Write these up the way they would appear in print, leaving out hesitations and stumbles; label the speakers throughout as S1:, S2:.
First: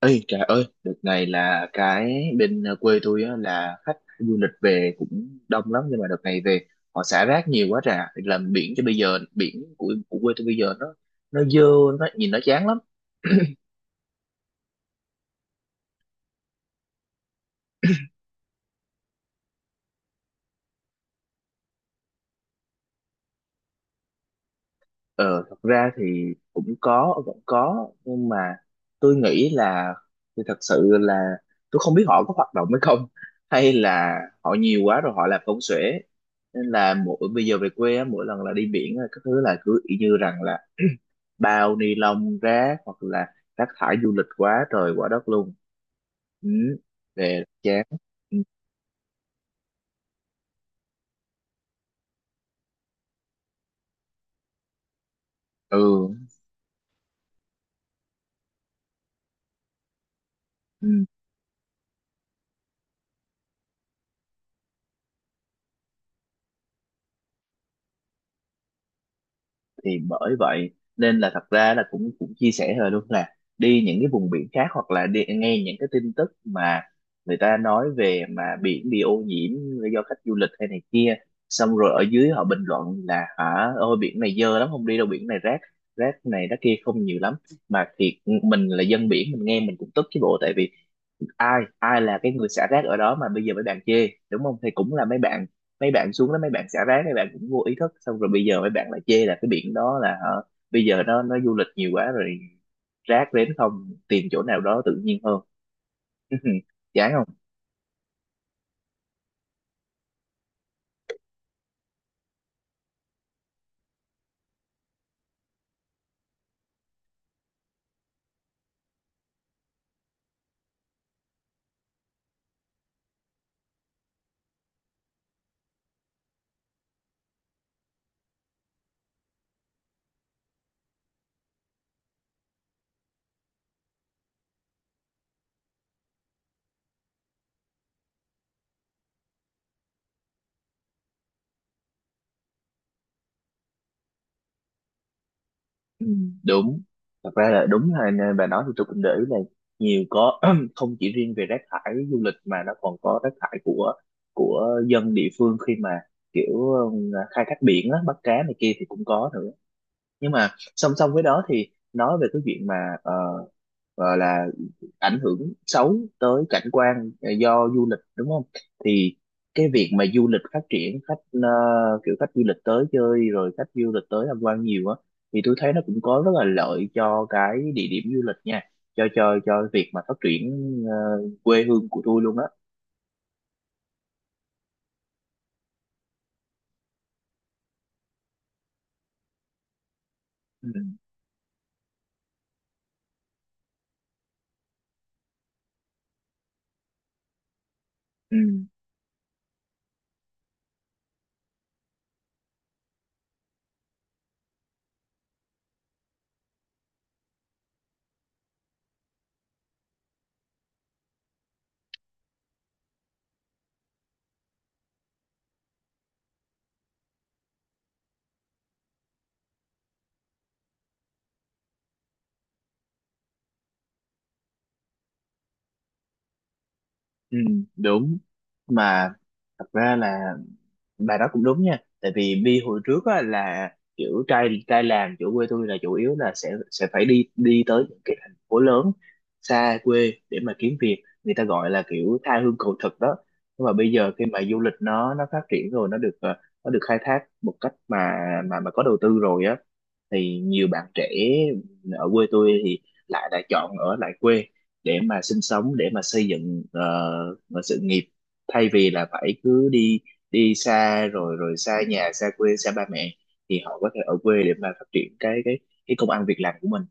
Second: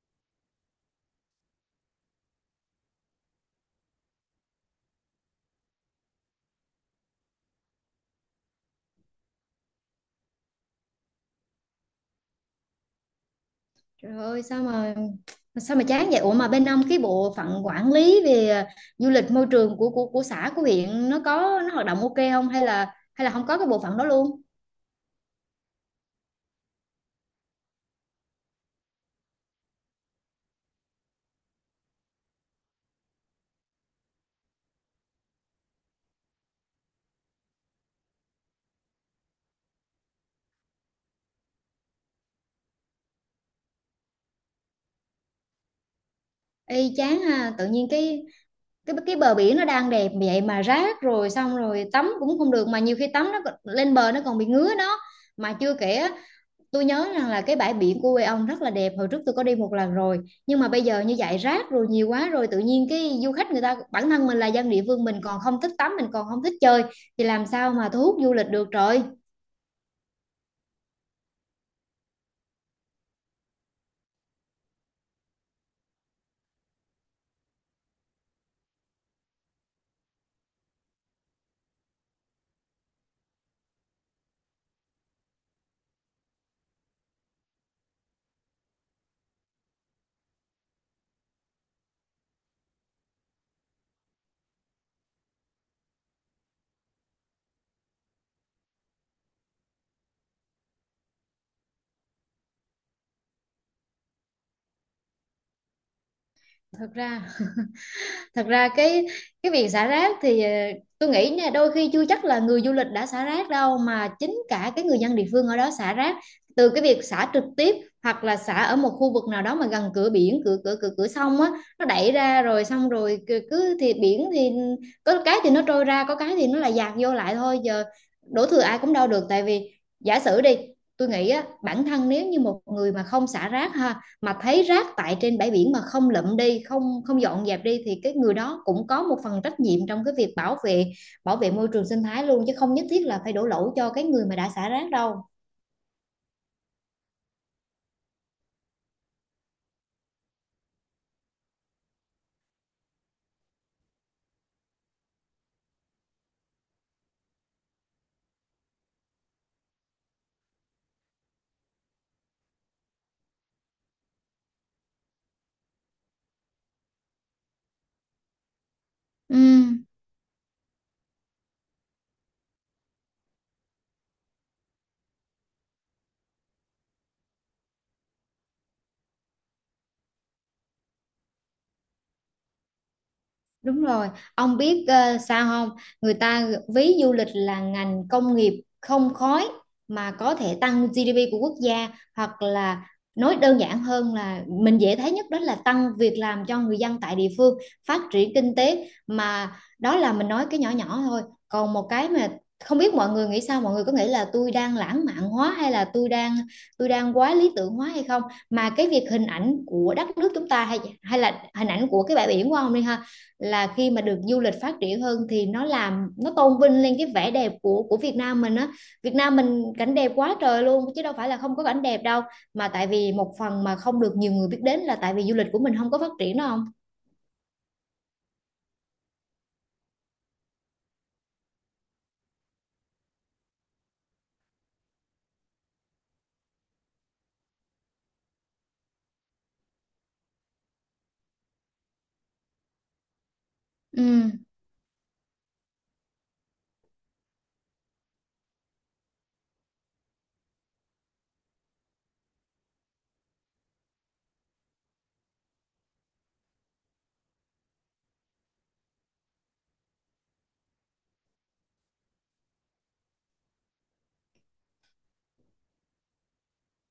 S1: Ê trời ơi, đợt này là cái bên quê tôi á, là khách du lịch về cũng đông lắm, nhưng mà đợt này về họ xả rác nhiều quá trà làm biển cho bây giờ biển của quê tôi bây giờ nó dơ, nó nhìn nó chán lắm.
S2: Trời ơi sao mà chán vậy? Ủa mà bên ông cái bộ phận quản lý về du lịch môi trường của xã của huyện nó có hoạt động ok không hay là không có cái bộ phận đó luôn?
S1: Ờ, thật ra thì cũng có, vẫn có, nhưng mà tôi nghĩ là thì thật sự là tôi không biết họ có hoạt động hay không, hay là họ nhiều quá rồi họ làm công xuể, nên là mỗi bây giờ về quê á, mỗi lần là đi biển á, các thứ là cứ y như rằng là bao ni lông rác hoặc là rác thải du lịch quá trời quá đất luôn. Ừ.
S2: Ê chán
S1: Về
S2: ha, tự
S1: chán.
S2: nhiên cái bờ biển nó đang đẹp vậy mà rác rồi xong rồi tắm cũng không được, mà nhiều khi tắm nó lên bờ nó còn bị ngứa đó. Mà chưa kể,
S1: Ừ.
S2: tôi nhớ rằng là cái bãi biển của quê ông rất là đẹp, hồi trước tôi có đi một lần rồi. Nhưng mà bây giờ
S1: Ừ.
S2: như vậy rác rồi nhiều quá rồi, tự nhiên cái du khách người ta, bản thân mình là dân địa phương mình còn không thích tắm, mình còn không thích chơi thì làm sao mà thu hút du lịch được trời.
S1: Thì bởi vậy nên là thật ra là cũng cũng chia sẻ rồi luôn, là đi những cái vùng biển khác hoặc là đi nghe những cái tin tức mà người ta nói về mà biển bị ô nhiễm do khách du lịch hay này kia, xong rồi ở dưới họ bình luận là hả ôi biển này dơ lắm không đi đâu biển này rác, rác này rác kia không nhiều lắm mà thiệt. Mình là dân biển mình nghe mình cũng tức chứ bộ, tại vì ai ai là cái người xả rác ở đó mà bây giờ mấy bạn chê đúng không, thì cũng là mấy bạn xuống đó, mấy bạn xả rác mấy bạn cũng vô ý thức xong rồi bây giờ mấy bạn lại chê là cái biển đó là hả, bây giờ nó du lịch nhiều quá rồi rác đến không tìm chỗ nào đó tự nhiên hơn.
S2: Thật
S1: Chán
S2: ra
S1: không?
S2: thật ra cái việc xả rác thì tôi nghĩ nha, đôi khi chưa chắc là người du lịch đã xả rác đâu, mà chính cả cái người dân địa phương ở đó xả rác, từ cái việc xả trực tiếp hoặc là xả ở một khu vực nào đó mà gần cửa biển cửa cửa cửa cửa sông á, nó đẩy ra rồi xong rồi cứ cứ thì biển thì có cái thì nó trôi ra, có cái thì nó là dạt vô lại thôi, giờ đổ thừa ai cũng đâu được, tại vì giả sử đi, tôi nghĩ á, bản thân nếu như một người mà không xả rác ha, mà thấy rác tại trên bãi biển mà không lượm đi, không không dọn dẹp đi, thì cái người đó cũng có một phần trách nhiệm trong cái việc bảo vệ môi trường sinh thái luôn, chứ không nhất thiết là phải đổ lỗi cho cái người mà đã xả rác đâu.
S1: Đúng, thật ra là đúng, là nè, bà nói thì tôi cũng để ý là nhiều có không chỉ riêng về rác thải du lịch mà nó còn có rác thải của dân địa phương khi mà kiểu khai thác biển á, bắt cá này kia thì cũng có nữa. Nhưng mà song song với đó thì nói về cái chuyện mà ờ, gọi là ảnh hưởng xấu tới cảnh quan do du lịch, đúng không, thì
S2: Ừ.
S1: cái việc mà du lịch phát triển khách kiểu khách du lịch tới chơi rồi khách du lịch tới tham quan nhiều á thì tôi thấy nó cũng có rất là lợi cho cái địa điểm du lịch nha, cho cho việc mà phát triển ờ, quê hương của tôi luôn á.
S2: Đúng rồi, ông biết sao không? Người ta ví du lịch là ngành công nghiệp không khói mà có thể
S1: Ừ,
S2: tăng GDP của quốc gia, hoặc là nói đơn giản hơn là mình dễ thấy nhất đó là tăng việc làm cho người dân tại địa phương, phát triển
S1: ừ,
S2: kinh tế mà. Đó là mình nói cái nhỏ nhỏ thôi. Còn một cái mà không biết mọi người nghĩ sao, mọi người có nghĩ là tôi đang lãng mạn hóa hay là tôi đang quá lý tưởng hóa hay không? Mà cái việc hình ảnh của đất nước chúng ta hay hay là hình ảnh của cái bãi biển của ông đi ha, là khi mà được du lịch phát triển hơn thì nó làm, nó tôn vinh lên cái vẻ đẹp của Việt Nam mình á, Việt Nam mình cảnh đẹp quá trời luôn chứ đâu phải là không có cảnh đẹp đâu, mà tại vì một phần mà không được nhiều người biết đến là tại vì du lịch của mình không có phát triển đâu không.
S1: ừ, đúng mà, thật ra là bà đó cũng đúng nha, tại vì Bi hồi trước á, là kiểu trai trai làm chỗ quê tôi là chủ yếu là sẽ phải đi đi tới những cái thành phố lớn xa quê để mà kiếm việc, người ta gọi là kiểu tha hương cầu thực đó. Nhưng mà bây
S2: Ừ,
S1: giờ khi mà du lịch nó phát triển rồi nó được nó được khai thác một cách mà mà có đầu tư rồi á, thì nhiều bạn trẻ ở quê tôi thì lại lại chọn ở lại quê để mà sinh sống, để mà xây dựng sự nghiệp, thay vì là phải cứ đi đi xa rồi rồi xa nhà xa quê xa ba mẹ, thì họ có thể ở quê để mà phát triển cái công ăn việc làm của mình.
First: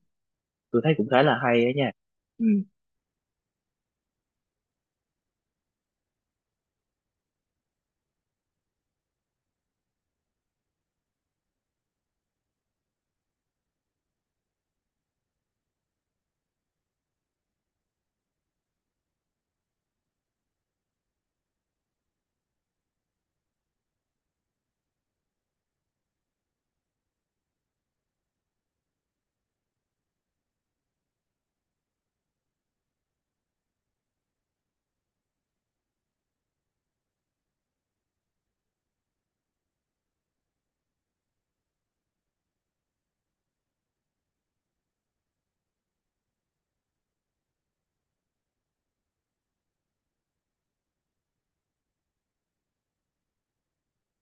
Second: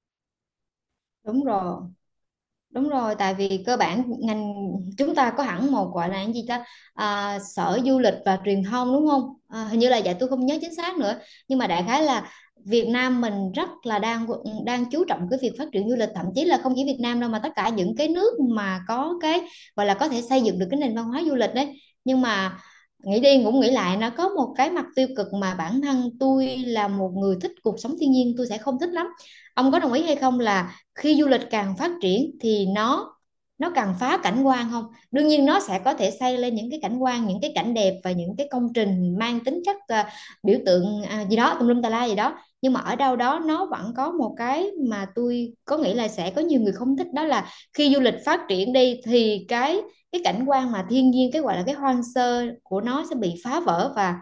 S1: Tôi thấy cũng khá là
S2: đúng
S1: hay ấy
S2: rồi.
S1: nha. Ừ.
S2: Đúng rồi, tại vì cơ bản ngành chúng ta có hẳn một gọi là cái gì ta, sở du lịch và truyền thông đúng không? À, hình như là vậy, tôi không nhớ chính xác nữa, nhưng mà đại khái là Việt Nam mình rất là đang đang chú trọng cái việc phát triển du lịch, thậm chí là không chỉ Việt Nam đâu mà tất cả những cái nước mà có cái gọi là có thể xây dựng được cái nền văn hóa du lịch đấy. Nhưng mà nghĩ đi cũng nghĩ lại, nó có một cái mặt tiêu cực mà bản thân tôi là một người thích cuộc sống thiên nhiên tôi sẽ không thích lắm. Ông có đồng ý hay không là khi du lịch càng phát triển thì nó càng phá cảnh quan không? Đương nhiên nó sẽ có thể xây lên những cái cảnh quan, những cái cảnh đẹp và những cái công trình mang tính chất biểu tượng gì đó tùm lum tà la gì đó, nhưng mà ở đâu đó nó vẫn có một cái mà tôi có nghĩ là sẽ có nhiều người không thích, đó là khi du lịch phát triển đi thì cái cảnh quan mà thiên nhiên, cái gọi là cái hoang sơ của nó sẽ bị phá vỡ, và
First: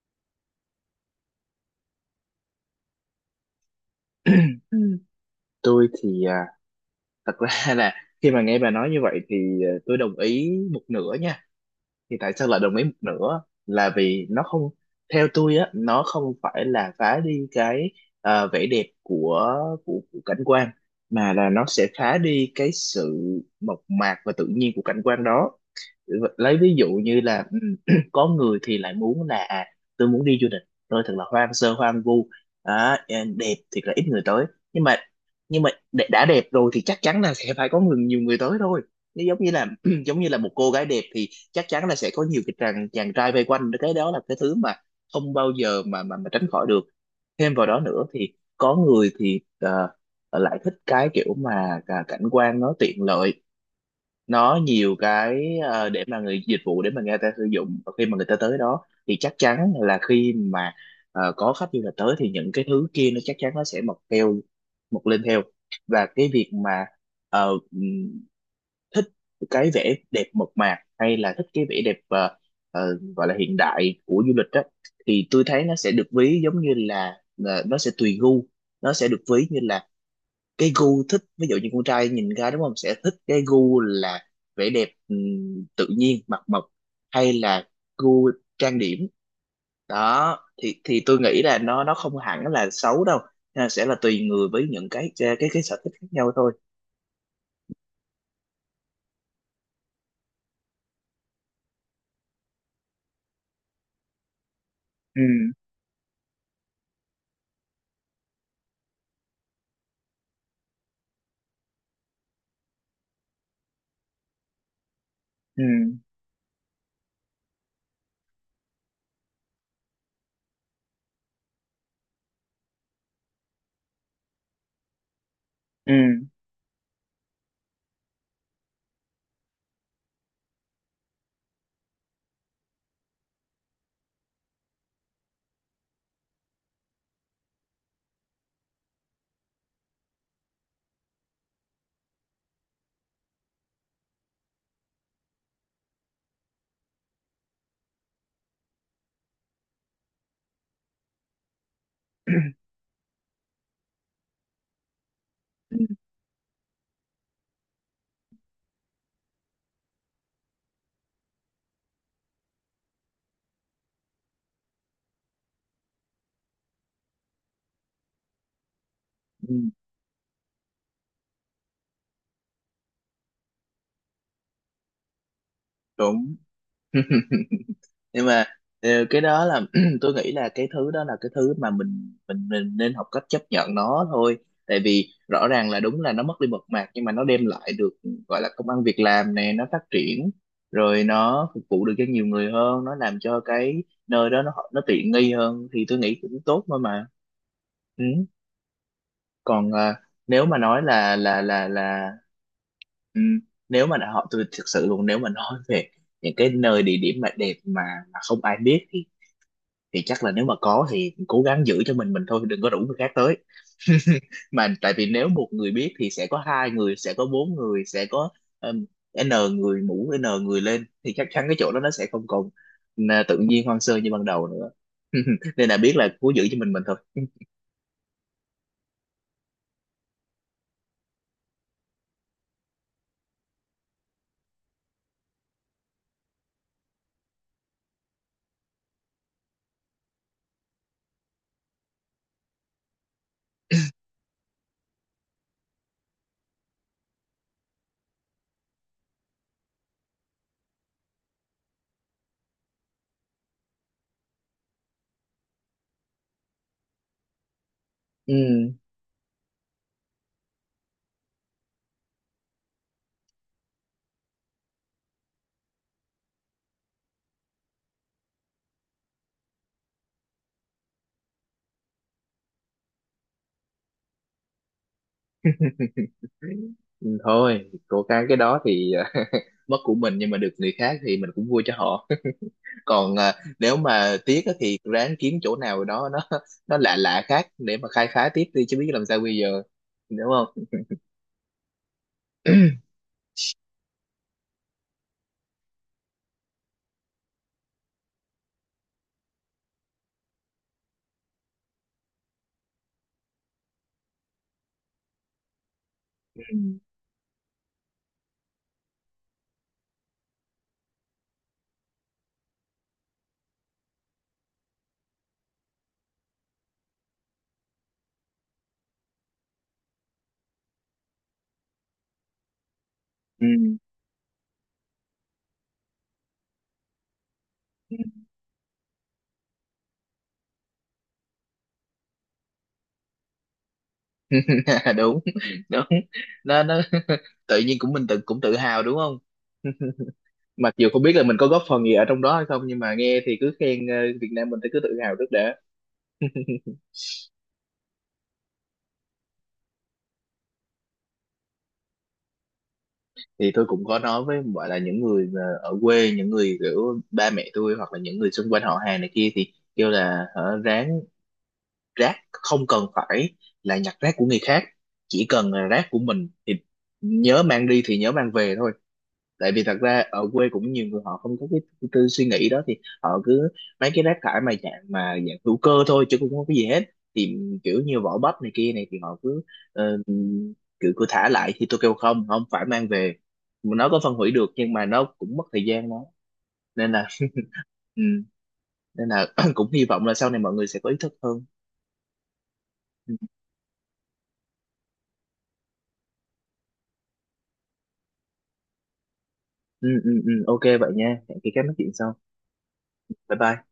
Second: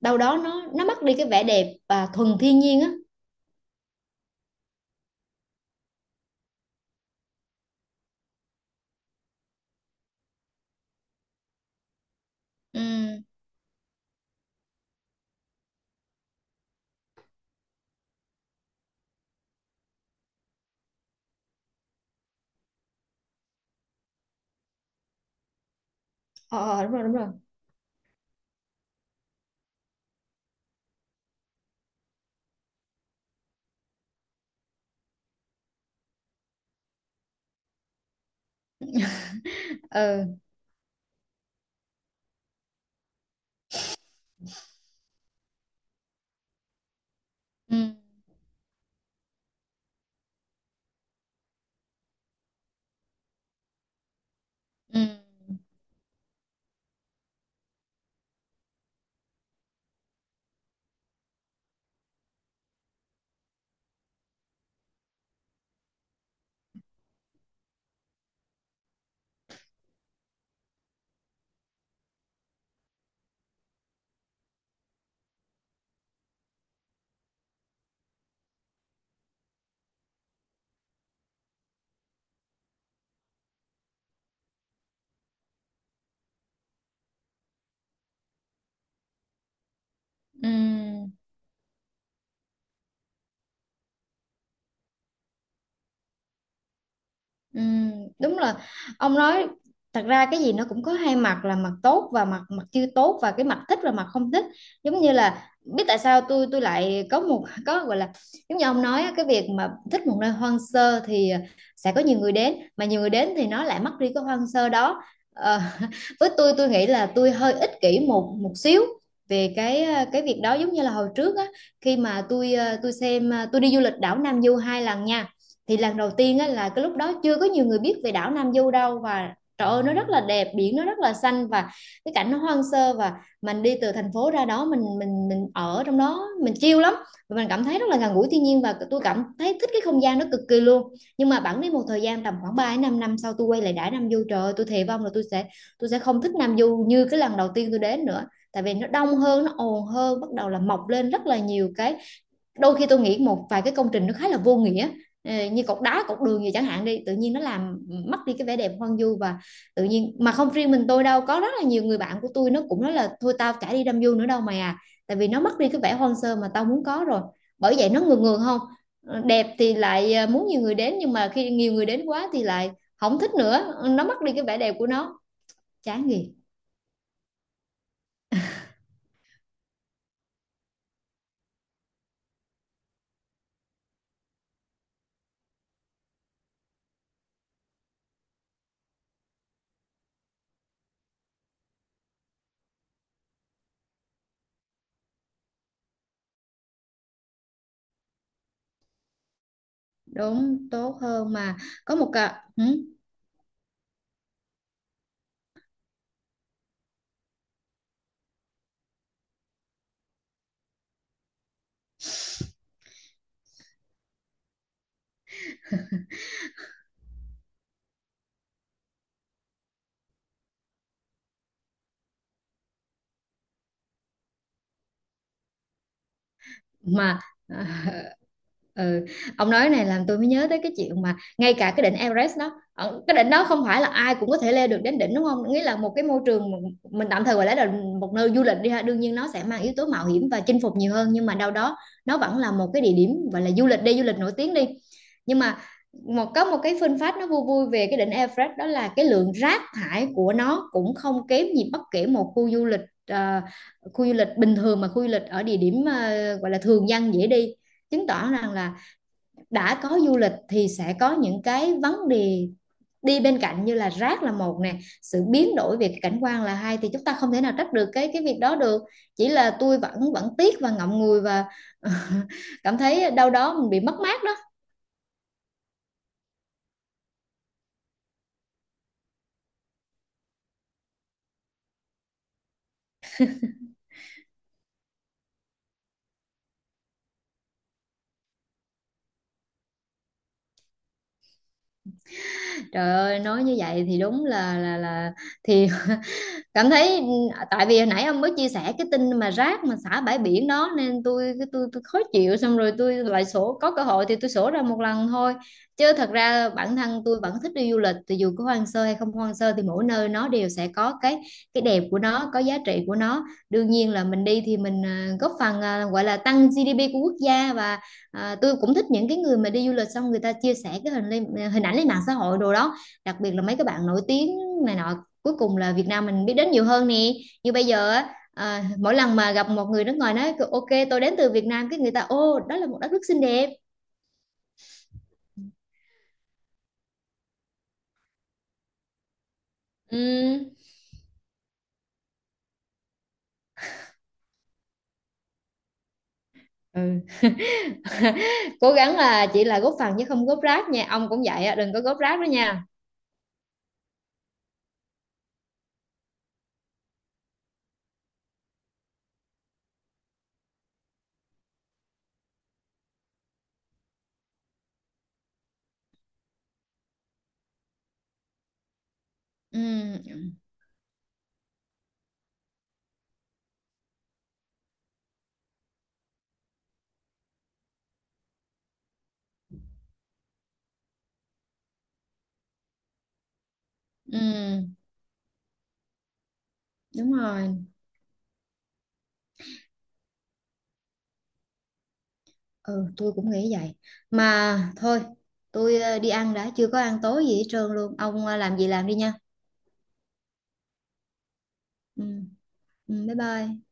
S2: đâu đó nó mất đi cái vẻ đẹp và thuần thiên nhiên á.
S1: Ừ, tôi thì thật ra là khi mà nghe bà nói như vậy thì tôi đồng ý một nửa nha. Thì tại sao lại đồng ý một
S2: Ừ.
S1: nửa là vì nó không, theo tôi á nó không phải là phá đi cái vẻ đẹp của, của cảnh quan, mà là nó sẽ phá đi cái sự mộc mạc và tự nhiên của cảnh quan đó. Lấy
S2: Ờ,
S1: ví
S2: ờ,
S1: dụ
S2: đúng rồi, đúng
S1: như
S2: rồi.
S1: là có người thì lại muốn là tôi muốn đi du lịch, tôi thật là hoang sơ hoang vu. Đó, đẹp thì là ít người tới, nhưng mà đã đẹp rồi thì chắc chắn là sẽ phải có người nhiều người tới thôi. Nó giống như là giống như là
S2: Ừ.
S1: một cô gái đẹp thì chắc chắn là sẽ có nhiều cái chàng chàng trai vây quanh, cái đó là cái thứ mà không bao giờ mà mà tránh khỏi được. Thêm vào
S2: Ừ.
S1: đó nữa thì có người thì lại thích cái kiểu mà cảnh quan nó tiện lợi, nó nhiều
S2: Ừ,
S1: cái để mà người dịch vụ, để mà người ta sử dụng và khi mà người ta tới đó thì chắc chắn là khi mà có khách du lịch tới thì những cái thứ kia nó chắc chắn nó sẽ mọc theo, mọc lên theo. Và cái việc mà ờ, ừm, thích cái vẻ đẹp mộc mạc hay là thích cái vẻ đẹp gọi là hiện đại của du lịch đó, thì tôi thấy nó sẽ được ví giống như là nó sẽ tùy gu, nó sẽ được ví như là cái gu thích, ví dụ như con trai nhìn ra đúng không sẽ thích cái gu là vẻ đẹp tự nhiên mặt mộc, hay là gu trang điểm đó, thì
S2: ừ,
S1: tôi nghĩ là nó không hẳn là xấu đâu. Nó sẽ là tùy người với những cái sở thích khác nhau thôi.
S2: ừ. Đúng là ông nói, thật ra cái gì nó cũng có hai mặt, là mặt tốt và mặt mặt chưa tốt, và cái mặt thích và mặt không thích, giống như
S1: Ừ,
S2: là, biết tại sao tôi lại có một, có gọi là, giống như ông nói á, cái việc mà thích một nơi hoang sơ thì sẽ có nhiều người đến, mà nhiều người đến thì nó lại mất đi cái hoang sơ đó. Ờ,
S1: ừ,
S2: với tôi nghĩ là tôi hơi ích kỷ một một xíu về cái việc đó, giống như là hồi trước á, khi mà tôi xem, tôi đi du lịch đảo Nam Du hai lần nha, thì lần đầu
S1: ừ,
S2: tiên á, là cái lúc đó chưa có nhiều người biết về đảo Nam Du đâu, và trời ơi nó rất là đẹp, biển nó rất là xanh và cái cảnh nó hoang sơ, và mình đi từ thành phố ra đó, mình ở trong đó mình chill lắm, và mình cảm thấy rất là gần gũi thiên nhiên, và tôi cảm thấy thích cái không gian đó cực kỳ luôn. Nhưng mà bẵng đi một thời gian tầm khoảng 3 đến 5 năm sau tôi quay lại đảo Nam Du, trời ơi tôi thề vong là tôi sẽ không thích Nam Du như cái lần đầu tiên tôi đến nữa, tại vì nó đông hơn, nó ồn hơn, bắt đầu là mọc lên rất là nhiều cái, đôi khi tôi nghĩ một vài cái công trình nó khá là vô nghĩa. Như cột đá cột đường gì chẳng hạn đi, tự nhiên nó làm mất đi cái vẻ đẹp hoang vu và tự nhiên, mà không riêng mình tôi đâu, có rất là nhiều người bạn của tôi nó cũng nói là thôi tao chả đi đâm du nữa đâu mày à, tại vì nó mất đi cái vẻ hoang sơ mà tao muốn có rồi. Bởi vậy nó ngược ngược không? Đẹp
S1: ừ,
S2: thì lại muốn nhiều người đến, nhưng mà khi nhiều người đến quá thì lại không thích nữa. Ờ, nó mất đi cái vẻ đẹp của nó, chán gì.
S1: đúng. Nhưng mà cái đó là tôi nghĩ là cái thứ đó là cái thứ mà mình nên học cách chấp nhận nó thôi. Tại vì rõ ràng là đúng là nó mất đi mộc mạc nhưng mà nó đem lại được, gọi là công ăn việc làm nè, nó phát triển rồi nó phục vụ được cho nhiều người hơn, nó làm cho cái nơi đó nó tiện nghi hơn thì tôi nghĩ cũng tốt thôi mà. Ừ. Còn nếu mà
S2: Đúng,
S1: nói
S2: tốt
S1: là
S2: hơn
S1: là
S2: mà.
S1: là
S2: Có một
S1: là
S2: cả,
S1: ừm, nếu mà họ tôi thực sự luôn, nếu mà nói về những cái nơi địa điểm mà đẹp mà không ai biết thì chắc là nếu mà có thì cố gắng giữ cho mình thôi, đừng có rủ người khác tới. Mà tại vì nếu một người biết thì sẽ có hai người, sẽ có bốn người, sẽ có um, n người mũ n người lên thì chắc chắn cái chỗ đó nó sẽ không còn tự nhiên hoang sơ như ban đầu nữa. Nên là biết là cố giữ cho mình thôi.
S2: mà, à, ừ. Ông nói này làm tôi mới nhớ tới cái chuyện mà ngay cả cái đỉnh Everest đó, cái đỉnh đó không phải là ai cũng có thể leo được đến đỉnh đúng không, nghĩa là một cái môi trường mà mình tạm thời gọi là một nơi du lịch đi ha, đương nhiên nó sẽ mang yếu tố mạo hiểm và chinh phục nhiều hơn, nhưng mà đâu đó nó vẫn là một cái địa điểm gọi là du lịch, đi du lịch nổi tiếng đi, nhưng mà một có một cái fun fact nó vui vui về cái đỉnh Everest, đó là cái lượng rác thải của nó cũng không kém gì bất kể một khu du lịch, ờ, khu du lịch bình thường, mà khu du lịch ở địa điểm gọi là thường dân dễ đi, chứng tỏ
S1: Ừ.
S2: rằng là đã có du lịch thì sẽ có những cái vấn đề đi bên cạnh, như là rác là một nè, sự biến đổi về cảnh quan là hai, thì chúng ta không thể nào trách được cái việc đó được, chỉ là tôi vẫn vẫn tiếc và ngậm ngùi và cảm thấy đâu đó mình bị mất mát đó.
S1: Ừ, thôi cố gắng cái đó thì mất của mình nhưng mà được người khác thì mình cũng vui cho họ. Còn nếu mà tiếc á thì ráng kiếm chỗ nào đó nó lạ lạ khác để mà khai phá tiếp đi, chứ biết làm sao bây giờ, đúng không.
S2: Trời ơi nói như vậy thì đúng là thì cảm thấy, tại vì hồi nãy ông mới chia sẻ cái tin mà rác mà xả bãi biển đó nên tôi cái tôi khó chịu, xong rồi tôi lại sổ, có cơ hội thì tôi sổ ra một lần thôi, chứ thật
S1: Ừ.
S2: ra bản thân tôi vẫn thích đi du lịch, thì dù có hoang sơ hay không hoang sơ thì mỗi nơi nó đều sẽ có cái đẹp của nó, có giá trị của nó, đương nhiên là mình đi thì mình góp phần, gọi là tăng GDP của quốc gia, và tôi cũng thích những cái người mà đi du lịch xong người ta chia sẻ cái hình lên, hình ảnh lên mạng xã hội đồ đó, đặc biệt là mấy cái bạn nổi tiếng này nọ, cuối cùng là Việt Nam mình biết đến nhiều hơn nè, như bây giờ á, mỗi lần mà gặp một người nước ngoài nói Ok, tôi đến từ Việt Nam," cái người ta, ô đó là một đất nước xinh đẹp.
S1: Đúng. Đúng. Nó tự nhiên cũng mình tự cũng tự hào đúng không.
S2: Ừm.
S1: Mặc dù không biết là mình có góp phần gì ở trong đó hay không, nhưng mà nghe thì cứ khen Việt Nam mình thì cứ tự hào trước đã.
S2: Ừ. Cố gắng là chỉ là góp phần chứ không góp rác nha, ông cũng vậy á, đừng có góp rác đó nha.
S1: Thì tôi cũng có nói với, gọi là những người mà ở quê, những người kiểu ba mẹ tôi hoặc là những người xung quanh họ hàng này kia, thì kêu là hở, ráng rác không cần phải là nhặt rác của người khác, chỉ cần là rác của mình thì nhớ mang đi thì nhớ mang về thôi. Tại vì thật ra ở
S2: Ừm,
S1: quê cũng nhiều người họ không có cái tư suy nghĩ đó, thì họ cứ mấy cái rác thải mà dạng hữu cơ thôi chứ cũng không có gì hết, thì kiểu như vỏ bắp này kia này thì họ cứ ờ, kiểu cứ thả lại thì tôi kêu không, không phải mang về, nó có phân hủy được nhưng
S2: ừm,
S1: mà nó cũng mất thời gian đó. Nên là
S2: đúng rồi.
S1: ừ, nên là cũng hy vọng là sau này mọi người sẽ có ý thức hơn.
S2: Ừ, tôi
S1: Ừ,
S2: cũng nghĩ vậy. Mà thôi, tôi đi ăn đã, chưa có ăn tối gì hết trơn luôn, ông làm gì làm đi nha.
S1: ừ, ừ, ừ, OK vậy nha, hẹn khi các nói chuyện sau.
S2: Ừm, bye
S1: Bye
S2: bye.
S1: bye.